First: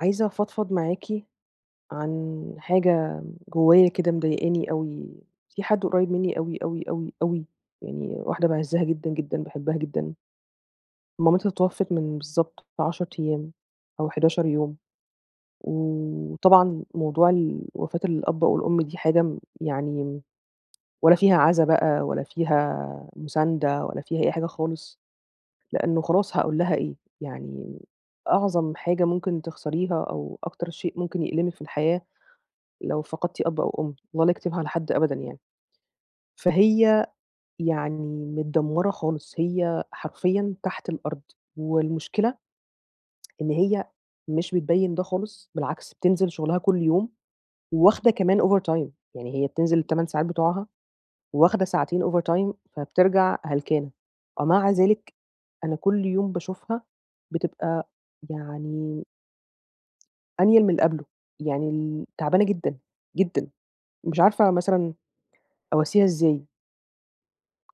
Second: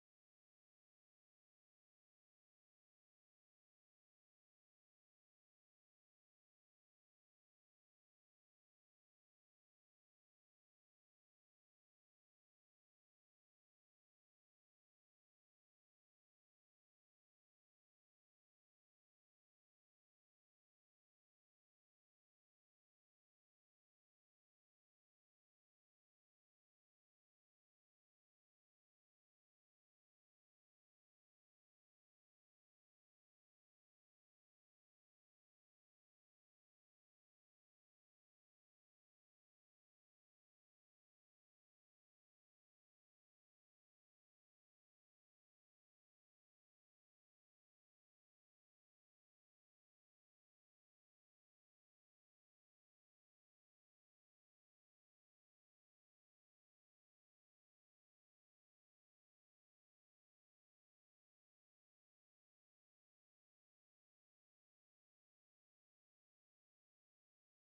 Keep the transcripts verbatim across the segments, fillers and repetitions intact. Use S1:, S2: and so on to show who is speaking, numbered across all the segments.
S1: عايزة أفضفض معاكِ عن حاجة جوايا كده مضايقاني أوي، في حد قريب مني أوي، أوي، أوي، أوي، يعني واحدة باعزها جدًا، جدًا، باحبها جدًا، مامتها توفت من بالضبط عشرة أيام أو حداشر يوم، وطبعًا موضوع ال وفاة الأب أو الأم دي حاجة م يعني ولا فيها عزا بقى ولا فيها مساندة ولا فيها أي حاجة خالص، لأنه خلاص هاقول لها إيه؟ يعني أعظم حاجة ممكن تخسريها أو أكتر شيء ممكن يألمِك في الحياة لو فقدتِ أب أو أم، الله لا يكتبها على حد أبدًا يعني. فهي يعني متدمّرة خالص، هي حرفيًا تحت الأرض، والمشكلة إن هي مش بتبيّن ده خالص، بالعكس بتنزل شغلها كل يوم، وواخدة كمان overtime، يعني هي بتنزل التمانية ساعات بتوعها، وواخدة ساعتين overtime فبترجع هلكانة. ومع ذلك أنا كل يوم باشوفها بتبقى يعني أنيل من اللي قبله، يعني ال تعبانة جدًا، جدًا، مش عارفة مثلًا أواسيها إزاي.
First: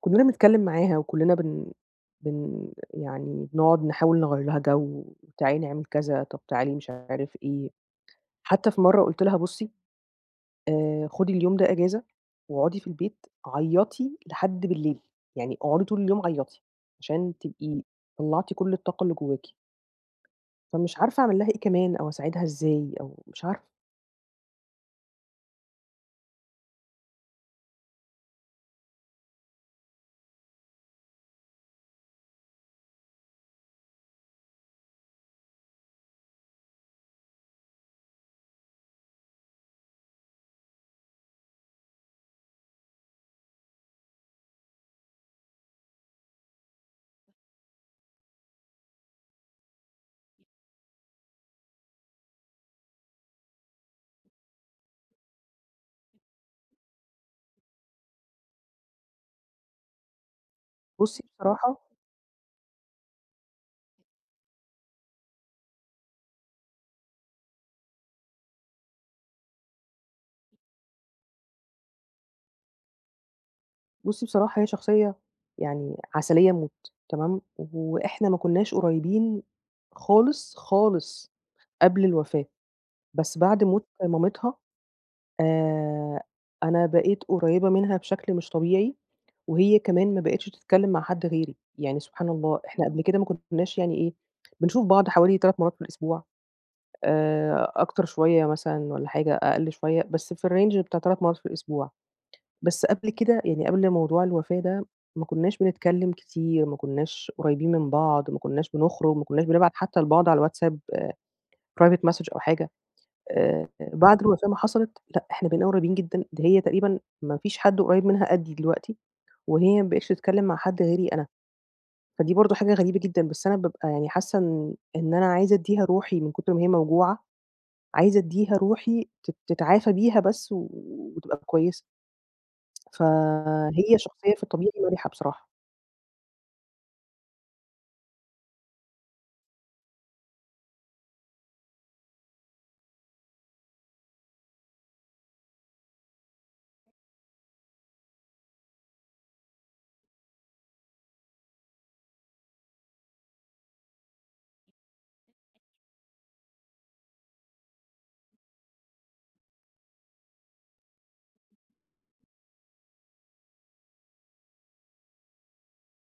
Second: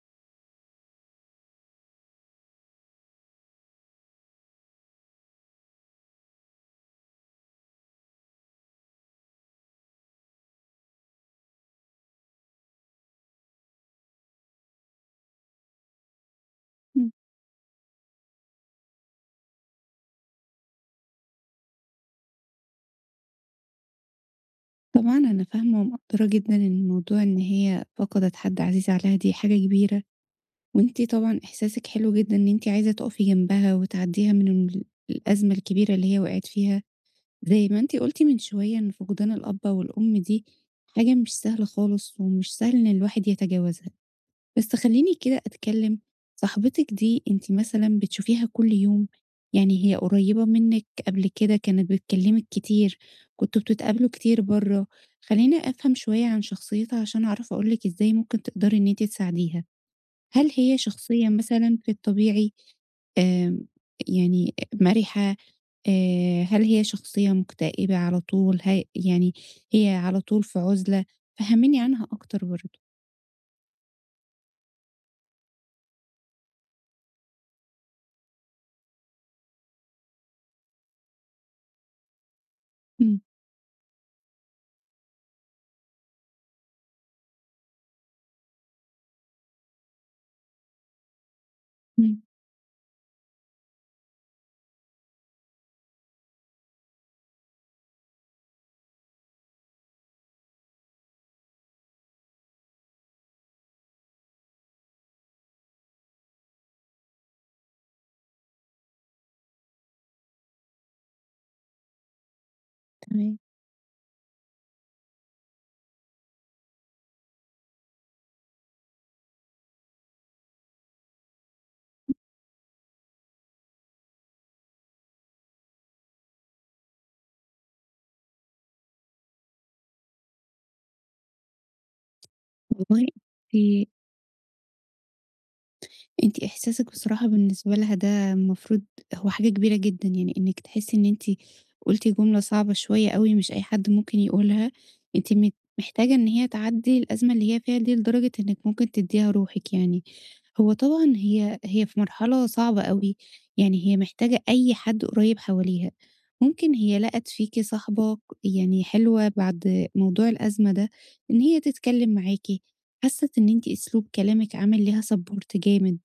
S1: كُلّنا بنتكلّم معاها وكُلّنا بن بن يعني بنقعد نحاول نغيّر لها جو، تعالي نعمل كذا، طَب تعالي مش عارف إيه. حتى في مرّة قُلت لها بُصّي آآ خُدي اليوم ده إجازة واقعدي في البيت عيّطي لحد بالليل، يعني اقعدي طول اليوم عيّطي
S2: إمم.
S1: عشان تبقي طلّعتِ كل الطاقة اللي جواكِ. فمش عارفة أعمل لها إيه كمان أو أساعدها إزاي أو مش عارفة.
S2: طبعًا أنا فاهمة ومقدّرة جدًا إن موضوع إن هي فقدت حد عزيز عليها دي حاجة كبيرة، وأنتِ طبعًا إحساسِك حلو جدًا إن أنتِ عايزة تُقفي جنبها وتعدّيها من ال الأزمة الكبيرة اللي هي وقعت فيها، زي ما أنتِ قُلتِ من شوية إن فقدان الأب والأم دي حاجة مش سهلة خالص، ومش سهل إن الواحد يتجاوزها. بس خلّيني كده أتكلّم، صاحبتِك دي أنتِ مثلًا بتشوفيها كل يوم، يعني هي قريّبة منِّك قبل كده كانت بتكلّمِك كتير، كنتم بتتقابلوا كتير برّه، خلّيني أفهم شوية عن شخصيتها عشان أعرف أقول لِك إزاي ممكن تقدري إن أنتِ تساعديها. هل هي
S1: بُصّي
S2: شخصية
S1: بصراحة
S2: مثلًا في الطبيعي آمم، يعني مَرِحة، آآ، هل هي شخصية مكتئبة على طول، ه يعني هي على طول في عُزلة؟ فهّميني عنها أكتر برضه.
S1: بُصّي بصراحة هي شخصية يعني عسلية موت، تمام، وإحنا ما كناش قريبين خالص، خالص قبل الوفاة،
S2: إمم.
S1: بس بعد موت مامتها آآ، أنا بقيت قريبة منها بشكل مش طبيعي، وهي كمان ما بقتش تتكلم مع حد غيري، يعني
S2: إمم.
S1: سبحان الله إحنا قبل كده ما كناش يعني إيه، بنشوف بعض حوالي ثلاث مرات في الأسبوع آآ، أكتر شوية مثلًا والّا حاجة، أقل شوية، بس في الrange بتاع ثلاث مرات في الأسبوع. بس قبل كده يعني قبل موضوع الوفاة ده، ما كناش بنتكلّم كتير، ما كناش قريبين من بعض، ما كناش بنخرج، ما كناش بنبعت حتى لبعض على الWhatsApp private message أو حاجة،
S2: تمام.
S1: آآ بعد الوفاة ما حصلت، لأ إحنا بقينا قريبين جدًا، ده هي تقريبًا ما فيش حد قريب منها قدّي دلوقتي، وهي ما بقتش تتكلّم مع حد غيري أنا، فدي برضه حاجة غريبة جدًا، بس أنا بابقى يعني حاسة إن إن أنا عايزة أدّيها روحي من كتر ما هي موجوعة، عايزة أدّيها روحي تت تتعافى بيها بس و وتبقى كويسة،
S2: والله. أنتِ
S1: فهي شخصية في الطبيعي مَرِحة بصراحة.
S2: أنتِ إحساسِك بصراحة بالنسبة لها ده المفروض هو حاجة كبيرة جدًا، يعني إنِّك تحسّي إن أنتِ قُلتِ جملة صعبة شوية أوي مش أي حد ممكن يقولها، أنتِ مت محتاجة إن هي تعدّي الأزمة اللي هي فيها دي لدرجة إنِّك ممكن تدّيها روحِك يعني. هو طبعًا هي هي في مرحلة صعبة أوي، يعني هي محتاجة أي حد قريّب حواليها. ممكن هي لقت فيكِ صاحبة ك يعني حلوة بعد موضوع الأزمة ده، إن هي تتكلّم معاكِ، حَسّت إن أنتِ أسلوب كلامِك عامل ليها support جامد.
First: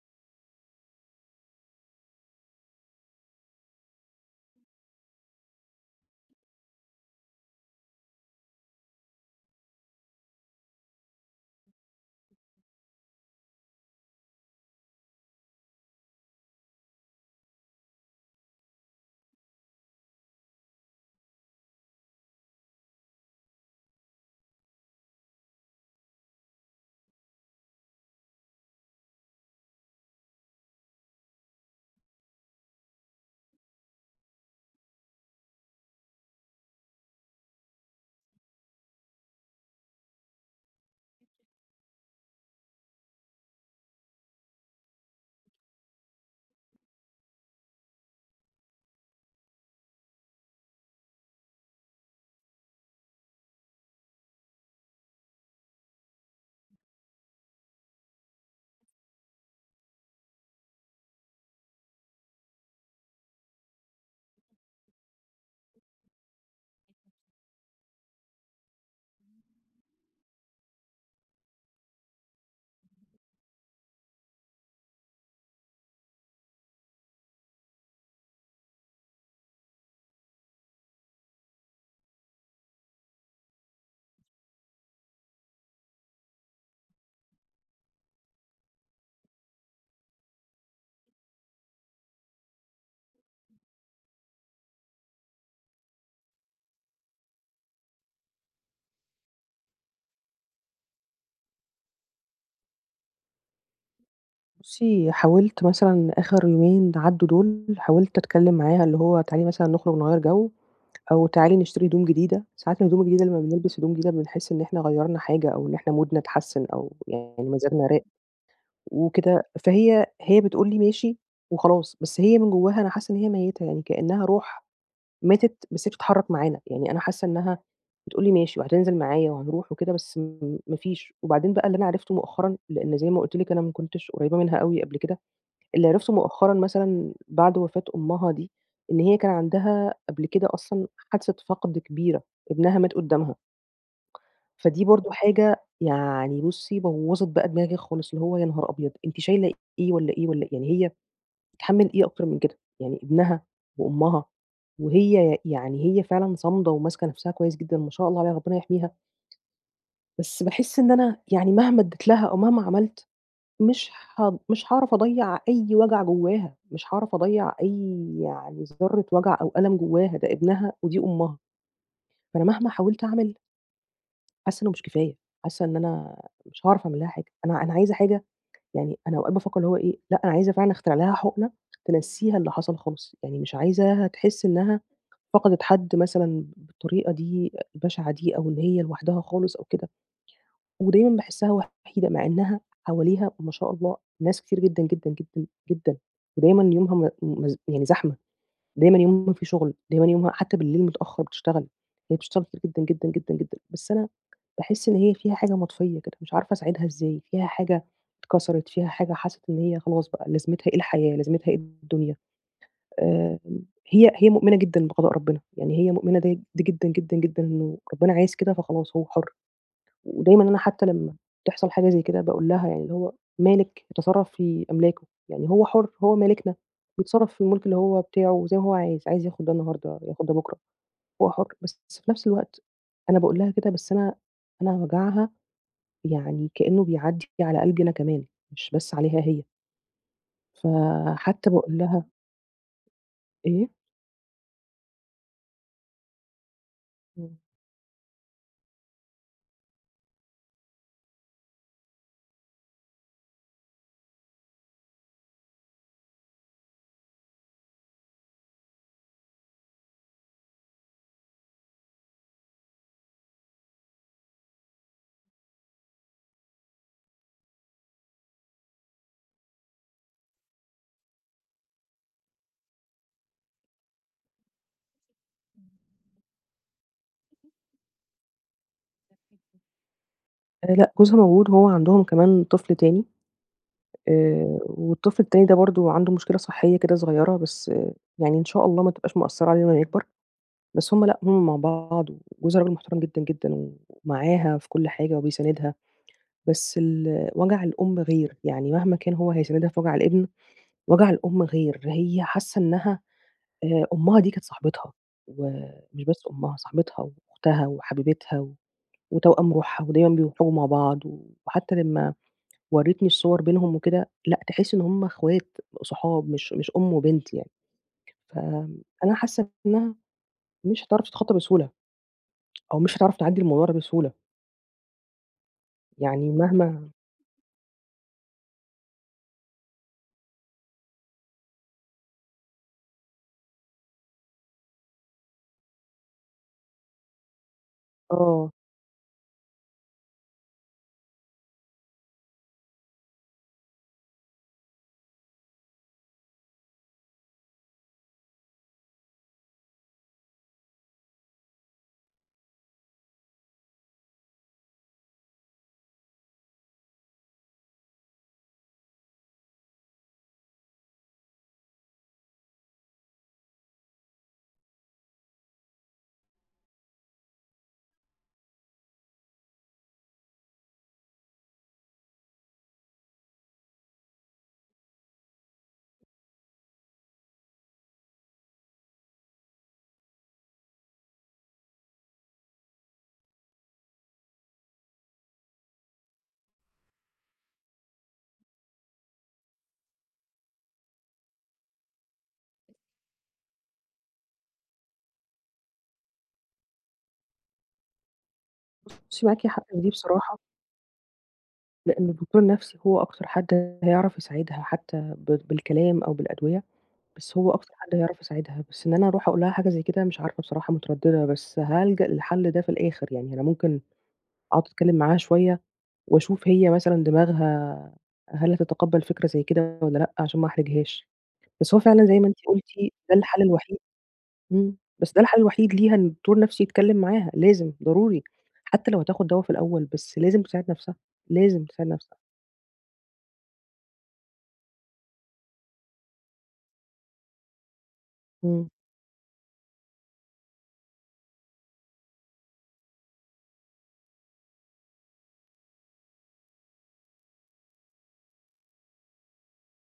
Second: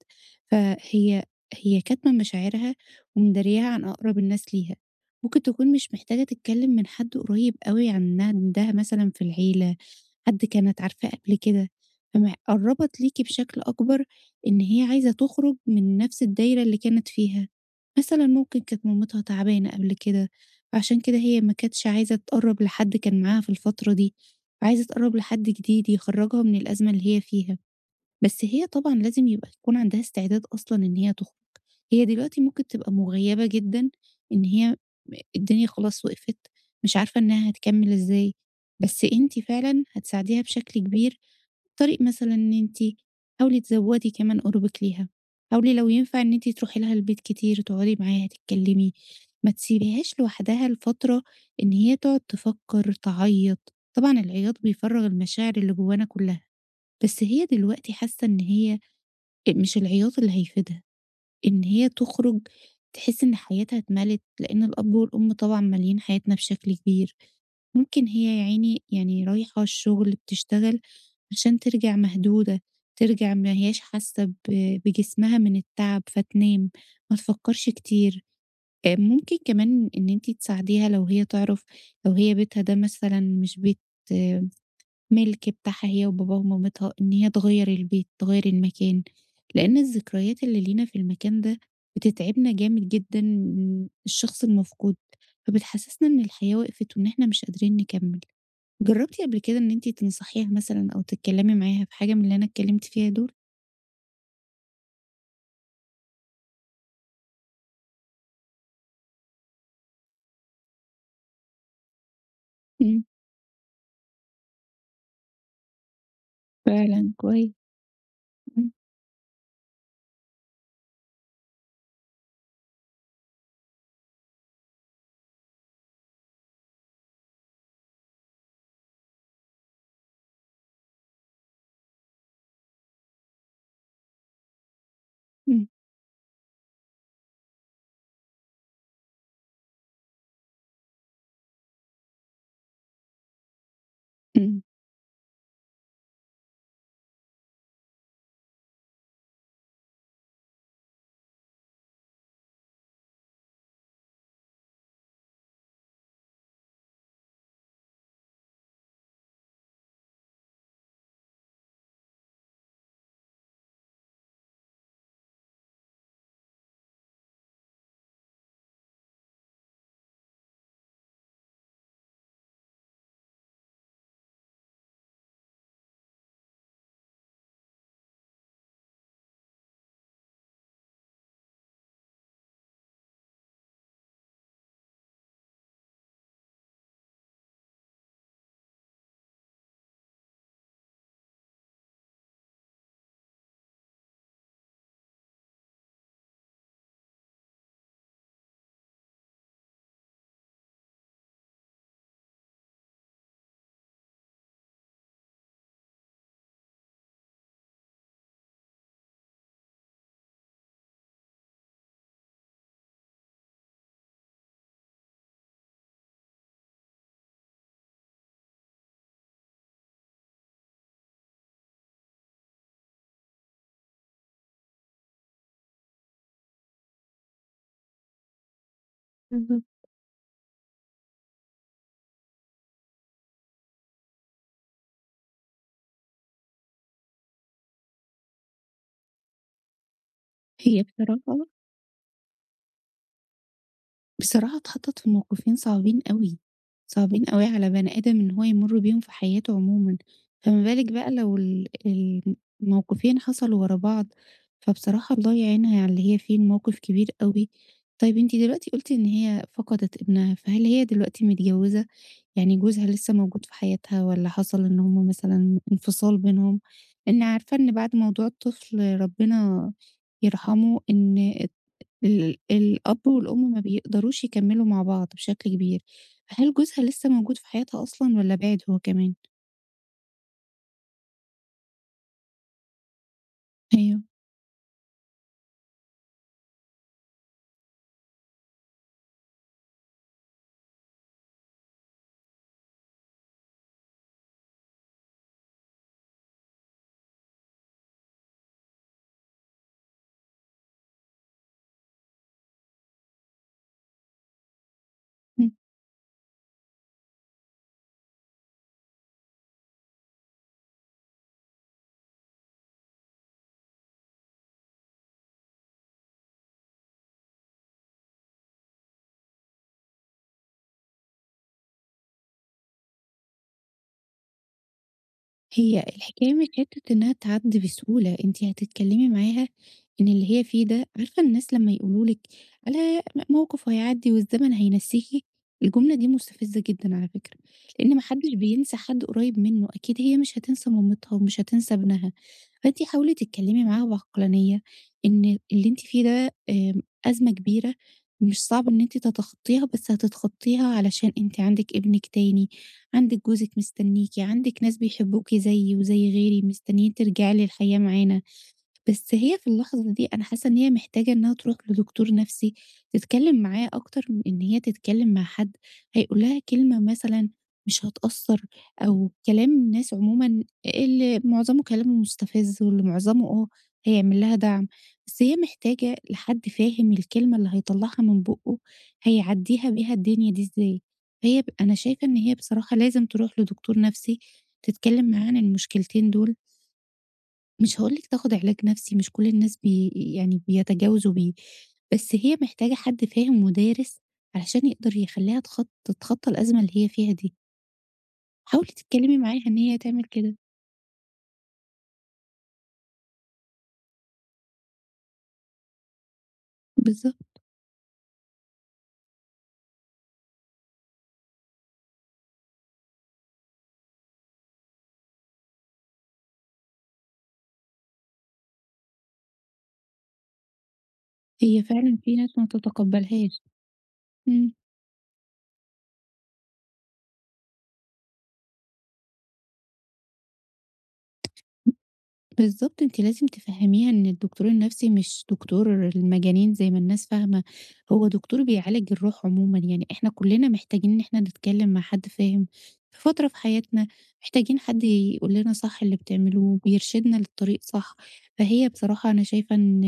S2: فهي هي كاتمة مشاعرها ومدارياها عن أقرب الناس ليها. ممكن تكون مش محتاجة تتكلم من حد قريب أوي عنها عندها مثلًا في العيلة، حد كانت عارفاه قبل كده، فم قرّبت ليكِ بشكل أكبر إن هي عايزة تخرج من نفس الدايرة اللي كانت فيها. مثلًا ممكن كانت مامتها تعبانة قبل كده، فعشان كده هي ما كانتش عايزة تقرّب لحد كان معاها في الفترة دي، وعايزة تقرّب لحد جديد يخرجها من الأزمة اللي هي فيها. بس هي طبعًا لازم يبقى يكون عندها استعداد أصلًا إن هي تخرج، هي دلوقتي ممكن تبقى مُغيّبة جدًا إن هي م الدنيا خلاص وقفت، مش عارفة إنها هتكمّل إزاي، بس أنتِ فعلًا هتساعديها بشكل كبير، طريق مثلًا إن أنتِ حاولي تزوّدي كمان قُربِك ليها، حاولي لو ينفع إن أنتِ تروحي لها البيت كتير، تقعدي معاها تتكلّمي، ما تسيبيهاش لوحدها لفترة إن هي تقعد تفكّر، تعيّط، طبعًا العياط بيفرّغ المشاعر اللي جوانا كُلّها، بس هي دلوقتي حاسة إن هي أ مش العياط اللي هيفيدها، إن هي تخرج تحس إن حياتها اتملت، لإن الأب والأم طبعًا ماليين حياتنا بشكل كبير، ممكن هي يا عيني يعني رايحة الشغل بتشتغل عشان ترجع مهدودة، ترجع ما هياش حاسة ب بجسمها من التعب فتنام، ما تفكّرش كتير، آآ ممكن كمان إن أنتِ تساعديها لو هي تعرف لو هي بيتها ده مثلًا مش بيت مِلْك بتاعها هي وباباها ومامتها، إن هي تغيّر البيت، تغيّر المكان، لإن الذكريات اللي لينا في المكان ده بتتعبنا جامد جدًا من الشخص المفقود، فبتحسسنا إن الحياة وقفت وإن إحنا مش قادرين نكمّل. جرّبتِ قبل كده إن أنتِ تنصحيها مثلًا أو تتكلّمي معاها في حاجة من اللي أنا اتكلّمت فيها دول؟
S1: بُصّي، حاولت مثلًا آخر يومين عدّوا دول، حاولت أتكلّم معاها اللي هو تعالي مثلًا نخرج نغيّر جو، أو تعالي نشتري هدوم جديدة، ساعات الهدوم
S2: إمم.
S1: الجديدة لمّا بنلبس هدوم جديدة بنحس إن إحنا غيّرنا حاجة أو إن إحنا مودنا اتحسّن أو
S2: فعلًا
S1: يعني
S2: كويس.
S1: مزاجنا راق
S2: إمم.
S1: وكده، فهي هي بتقول لي ماشي وخلاص، بس هي من جواها أنا حاسّة إن هي ميّتة، يعني كإنّها روح ماتت بس هي بتتحرّك معانا، يعني أنا حاسّة إنّها بتقول لي ماشي وهتنزل معايا وهنروح وكده بس م ما فيش، وبعدين بقى اللي أنا عرفته مؤخرًا لإن زي ما قُلت لِك أنا ما كنتش قريّبة منها أوي قبل كده
S2: إمم.
S1: اللي عرفته مؤخرًا مثلًا بعد وفاة أمها دي، إن هي كان عندها قبل كده أصلًا حادثة فقد كبيرة، ابنها مات قدّامها،
S2: إمم.
S1: فدي برضه حاجة يعني بُصّي بوّظت بقى دماغي خالص، اللي هو يا نهار أبيض! أنتِ شايلة إيه والّا إيه والّا إيه؟ يعني هي تتحمّل إيه أكتر من كده؟ يعني ابنها وأمها وهي يعني هي فعلًا صامدة وماسكة نفسها كويس جدًا ما شاء الله عليها، ربنا يحميها، بس باحس إن أنا يعني مهما ادّيت لها أو مهما عملت مش هاض مش هاعرف أضيّع أي وجع جواها، مش هاعرف أضيّع أي يعني ذرة وجع أو ألم جواها، ده ابنها ودي أمها، فأنا مهما حاولت أعمل حاسة إنه مش كفاية، حاسة إن أنا مش هاعرف أعمل لها حاجة، أنا أنا عايزة حاجة يعني أنا أوقات بافكّر اللي هو إيه، لأ أنا عايزة فعلًا أخترع لها حُقنة تنسّيها اللي حصل خالص، يعني مش عايزاها تحس إنها فقدت حد مثلًا بالطريقة دي البشعة دي أو إن هي لوحدها خالص أو كده. ودايمًا باحسّها وحيدة، مع إنها حواليها ما شاء الله ناس كتير جدًا، جدًا، جدًا، جدًا، ودايمًا يومها م مز يعني زحمة، دايمًا يومها في شُغل، دايمًا يومها حتى بالليل متأخّر بتشتغل، هي بتشتغل كتير جدًا، جدًا، جدًا، جدًا، بس أنا باحس إن هي فيها حاجة مطفيّة كده، مش عارفة أساعدها إزاي، فيها حاجة اتكسرت، فيها حاجة حَسِت إن هي خلاص بقى لازمتها إيه الحياة، لازمتها إيه الدنيا، آآ هي هي مؤمنة جدًا بقضاء ربنا، يعني هي مؤمنة د دي جدًا، جدًا، جدًا إنه ربنا عايز كده فخلاص هو حُر. ودايمًا أنا حتى لمّا تحصل حاجة زي كده باقول لها يعني اللي هو "مالِك يتصرّف في أملاكه." يعني هو حُر، هو مالكنا، بيتصرّف في المُلك اللي هو بتاعه زي ما هو عايز، عايز ياخُد ده
S2: بالضبط.
S1: النهارده، ياخُد ده بُكرة، هو حُر. بس في نفس الوقت أنا باقول لها كده بس أنا أنا وجعها يعني كإنّه بيعدّي على قلبي أنا كمان، مش بس عليها هي.
S2: هي بصراحة
S1: فحتى باقول لها إيه؟
S2: بصراحة اتحطّت في موقفين صعبين أوي، صعبين
S1: إمم.
S2: أوي على بني آدم إن هو يمُر بيهم في حياته عمومًا، فما بالِك بقى لو ال الموقفين حصلوا ورا بعض، فبصراحة الله يعينها على اللي هي فيه، الموقف كبير أوي. طيب أنتِ دلوقتي قُلتِ إن هي فقدت ابنها، فهل هي دلوقتي متجوّزة؟ يعني جوزها لسّه موجود في حياتها والّا حصل إن هم مثلًا انفصال بينهم؟ لإن عارفة إن بعد موضوع الطفل ربنا يرحمه إن ال الأب والأم ما بيقدروش يكمّلوا مع بعض بشكل كبير، هل جوزها لسه موجود في حياتها أصلًا والّا بِعِد هو كمان؟
S1: آآ لأ، جوزها موجود وهو عندهم كمان طفل تاني
S2: أيوه.
S1: آآ والطفل التاني ده برضه عنده مشكلة صحية كده صغيرة، بس يعني إن شاء الله ما تبقاش مأثّرة عليه لمّا يكبر، بس هم لأ، هم مع بعض وجوزي راجل محترم جدًا، جدًا ومعاها في كل حاجة وبيساندها، بس ال وجع الأم غير، يعني مهما كان هو هيساندها في وجع الابن، وجع الأم غير، هي حاسة إنها آآ أمها دي كانت صاحبتها، ومش بس أمها، صاحبتها وأختها وحبيبتها و وتوأم روحها ودايمًا بيخرجوا مع بعض، وحتى لمّا ورّيتني الصور بينهم وكده، لأ تحس إن هُم أخوات، صحاب مش مش أم وبنت يعني، فأنا حاسة إنها مش هتعرف تتخطى بسهولة، أو مش هتعرف تعدّي الموضوع ده بسهولة،
S2: هي
S1: يعني
S2: الحكاية مش
S1: مهما
S2: حتّة إنّها تعدّي بسهولة، أنتِ هتتكلّمي معاها إن اللي هي فيه ده عارفة الناس لمّا يقولوا لِك على م موقف وهيعدّي والزمن هينسّيكِ، الجملة دي مستفزة جدًا على فكرة، لإن ما حدّش
S1: آه،
S2: بينسى حد قريّب منّه، أكيد هي مش هتنسى مامتها ومش هتنسى ابنها، فأنتِ حاولي تتكلّمي معاها بعقلانية إن اللي أنتِ فيه ده آمم أزمة كبيرة مش صعب إن أنتِ تتخطّيها، بس هتتخطّيها علشان أنتِ عندِك ابنِك تاني عندِك جوزِك مستنيكِ، عندِك ناس بيحبوكِ زيي وزي غيري مستنيين ترجعي للحياة معانا. بس هي في اللحظة دي أنا حاسة إن هي محتاجة إنها تروح لدكتور نفسي، تتكلم معاه أكتر من إن هي تتكلم مع حد هيقول لها كلمة مثلًا مش هتأثّر، أو كلام الناس عمومًا اللي معظمه كلامه مستفز واللي معظمه آه هيعمل لها دعم، بس هي محتاجة لحد فاهم الكلمة اللي هيطلّعها من بُقّه هيعدّيها بيها الدنيا دي إزاي، فهي ب أنا شايفة إن هي بصراحة لازم تروح لدكتور نفسي تتكلم معاه عن المشكلتين دول مش هاقول لِك تاخد علاج نفسي، مش كل الناس بي يعني بيتجاوزوا بيه، بس هي محتاجة حد فاهم ودارس علشان يقدر يخلّيها تخط تتخطى الأزمة اللي هي فيها دي، حاولي تتكلمي
S1: بُصّي
S2: معاها
S1: معاكِ
S2: إن
S1: حق
S2: هي
S1: في دي
S2: تعمل كده.
S1: بصراحة، لإن الدكتور النفسي هو أكتر حد هيعرف يساعدها حتى ب بالكلام أو بالأدوية،
S2: بالضبط،
S1: بس هو أكتر حد هيعرف يساعدها، بس إن أنا أروح أقول لها حاجة زي كده مش عارفة بصراحة مترددة، بس هالجأ للحل ده في الآخر، يعني أنا ممكن أقعد أتكلم معاها شوية وأشوف هي مثلًا دماغها هل هتتقبّل فكرة زي كده والّا لأ عشان ما أحرجهاش.
S2: هي
S1: بس هو
S2: فعلًا
S1: فعلًا
S2: في
S1: زي ما أنتِ
S2: ناس ما
S1: قُلتِ ده
S2: تتقبلهاش.
S1: الحل الوحيد
S2: إمم.
S1: إمم. بس ده الحل الوحيد ليها إن الدكتور النفسي يتكلّم معاها، لازم، ضروري. حتّى لو هتاخُد دوا في الأول، بس لازم تساعد نَفْسها، لازم تساعد نَفْسها.
S2: بالضبط، أنتِ لازم تفهّميها إن الدكتور النفسي مش دكتور المجانين زي ما الناس فاهمة، هو دكتور
S1: إمم.
S2: بيعالج الروح عمومًا، يعني إحنا كُلّنا محتاجين إن إحنا نتكلّم مع حد فاهم، في فترة في حياتنا محتاجين حد يقول لنا صح اللي بتعملوه، بيرشدنا للطريق صح، فهي بصراحة أنا شايفة إن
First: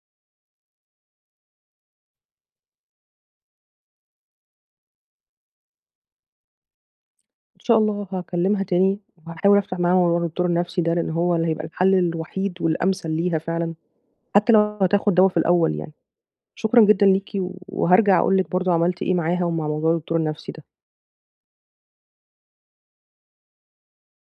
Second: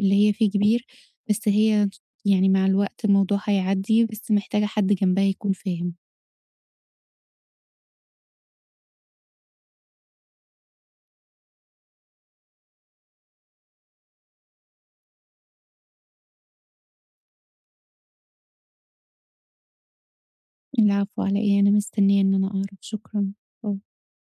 S2: اللي هي فيه كبير، بس هي يعني مع الوقت الموضوع هيعدّي، بس محتاجة حد جنبها يكون فاهم.
S1: إن شاء الله هاكلّمها تاني وهاحاول أفتح معاها موضوع الدكتور النفسي ده، لإن هو اللي هيبقى الحل الوحيد والأمثل ليها فعلًا، حتّى لو هتاخُد دوا في الأول يعني. شكرًا جدًا ليكِ وهارجع أقول لِك برضه عملت إيه معاها ومع موضوع الدكتور النفسي ده.
S2: العفو على إيه، أنا مستنية إن أنا أعرف، شكرًا.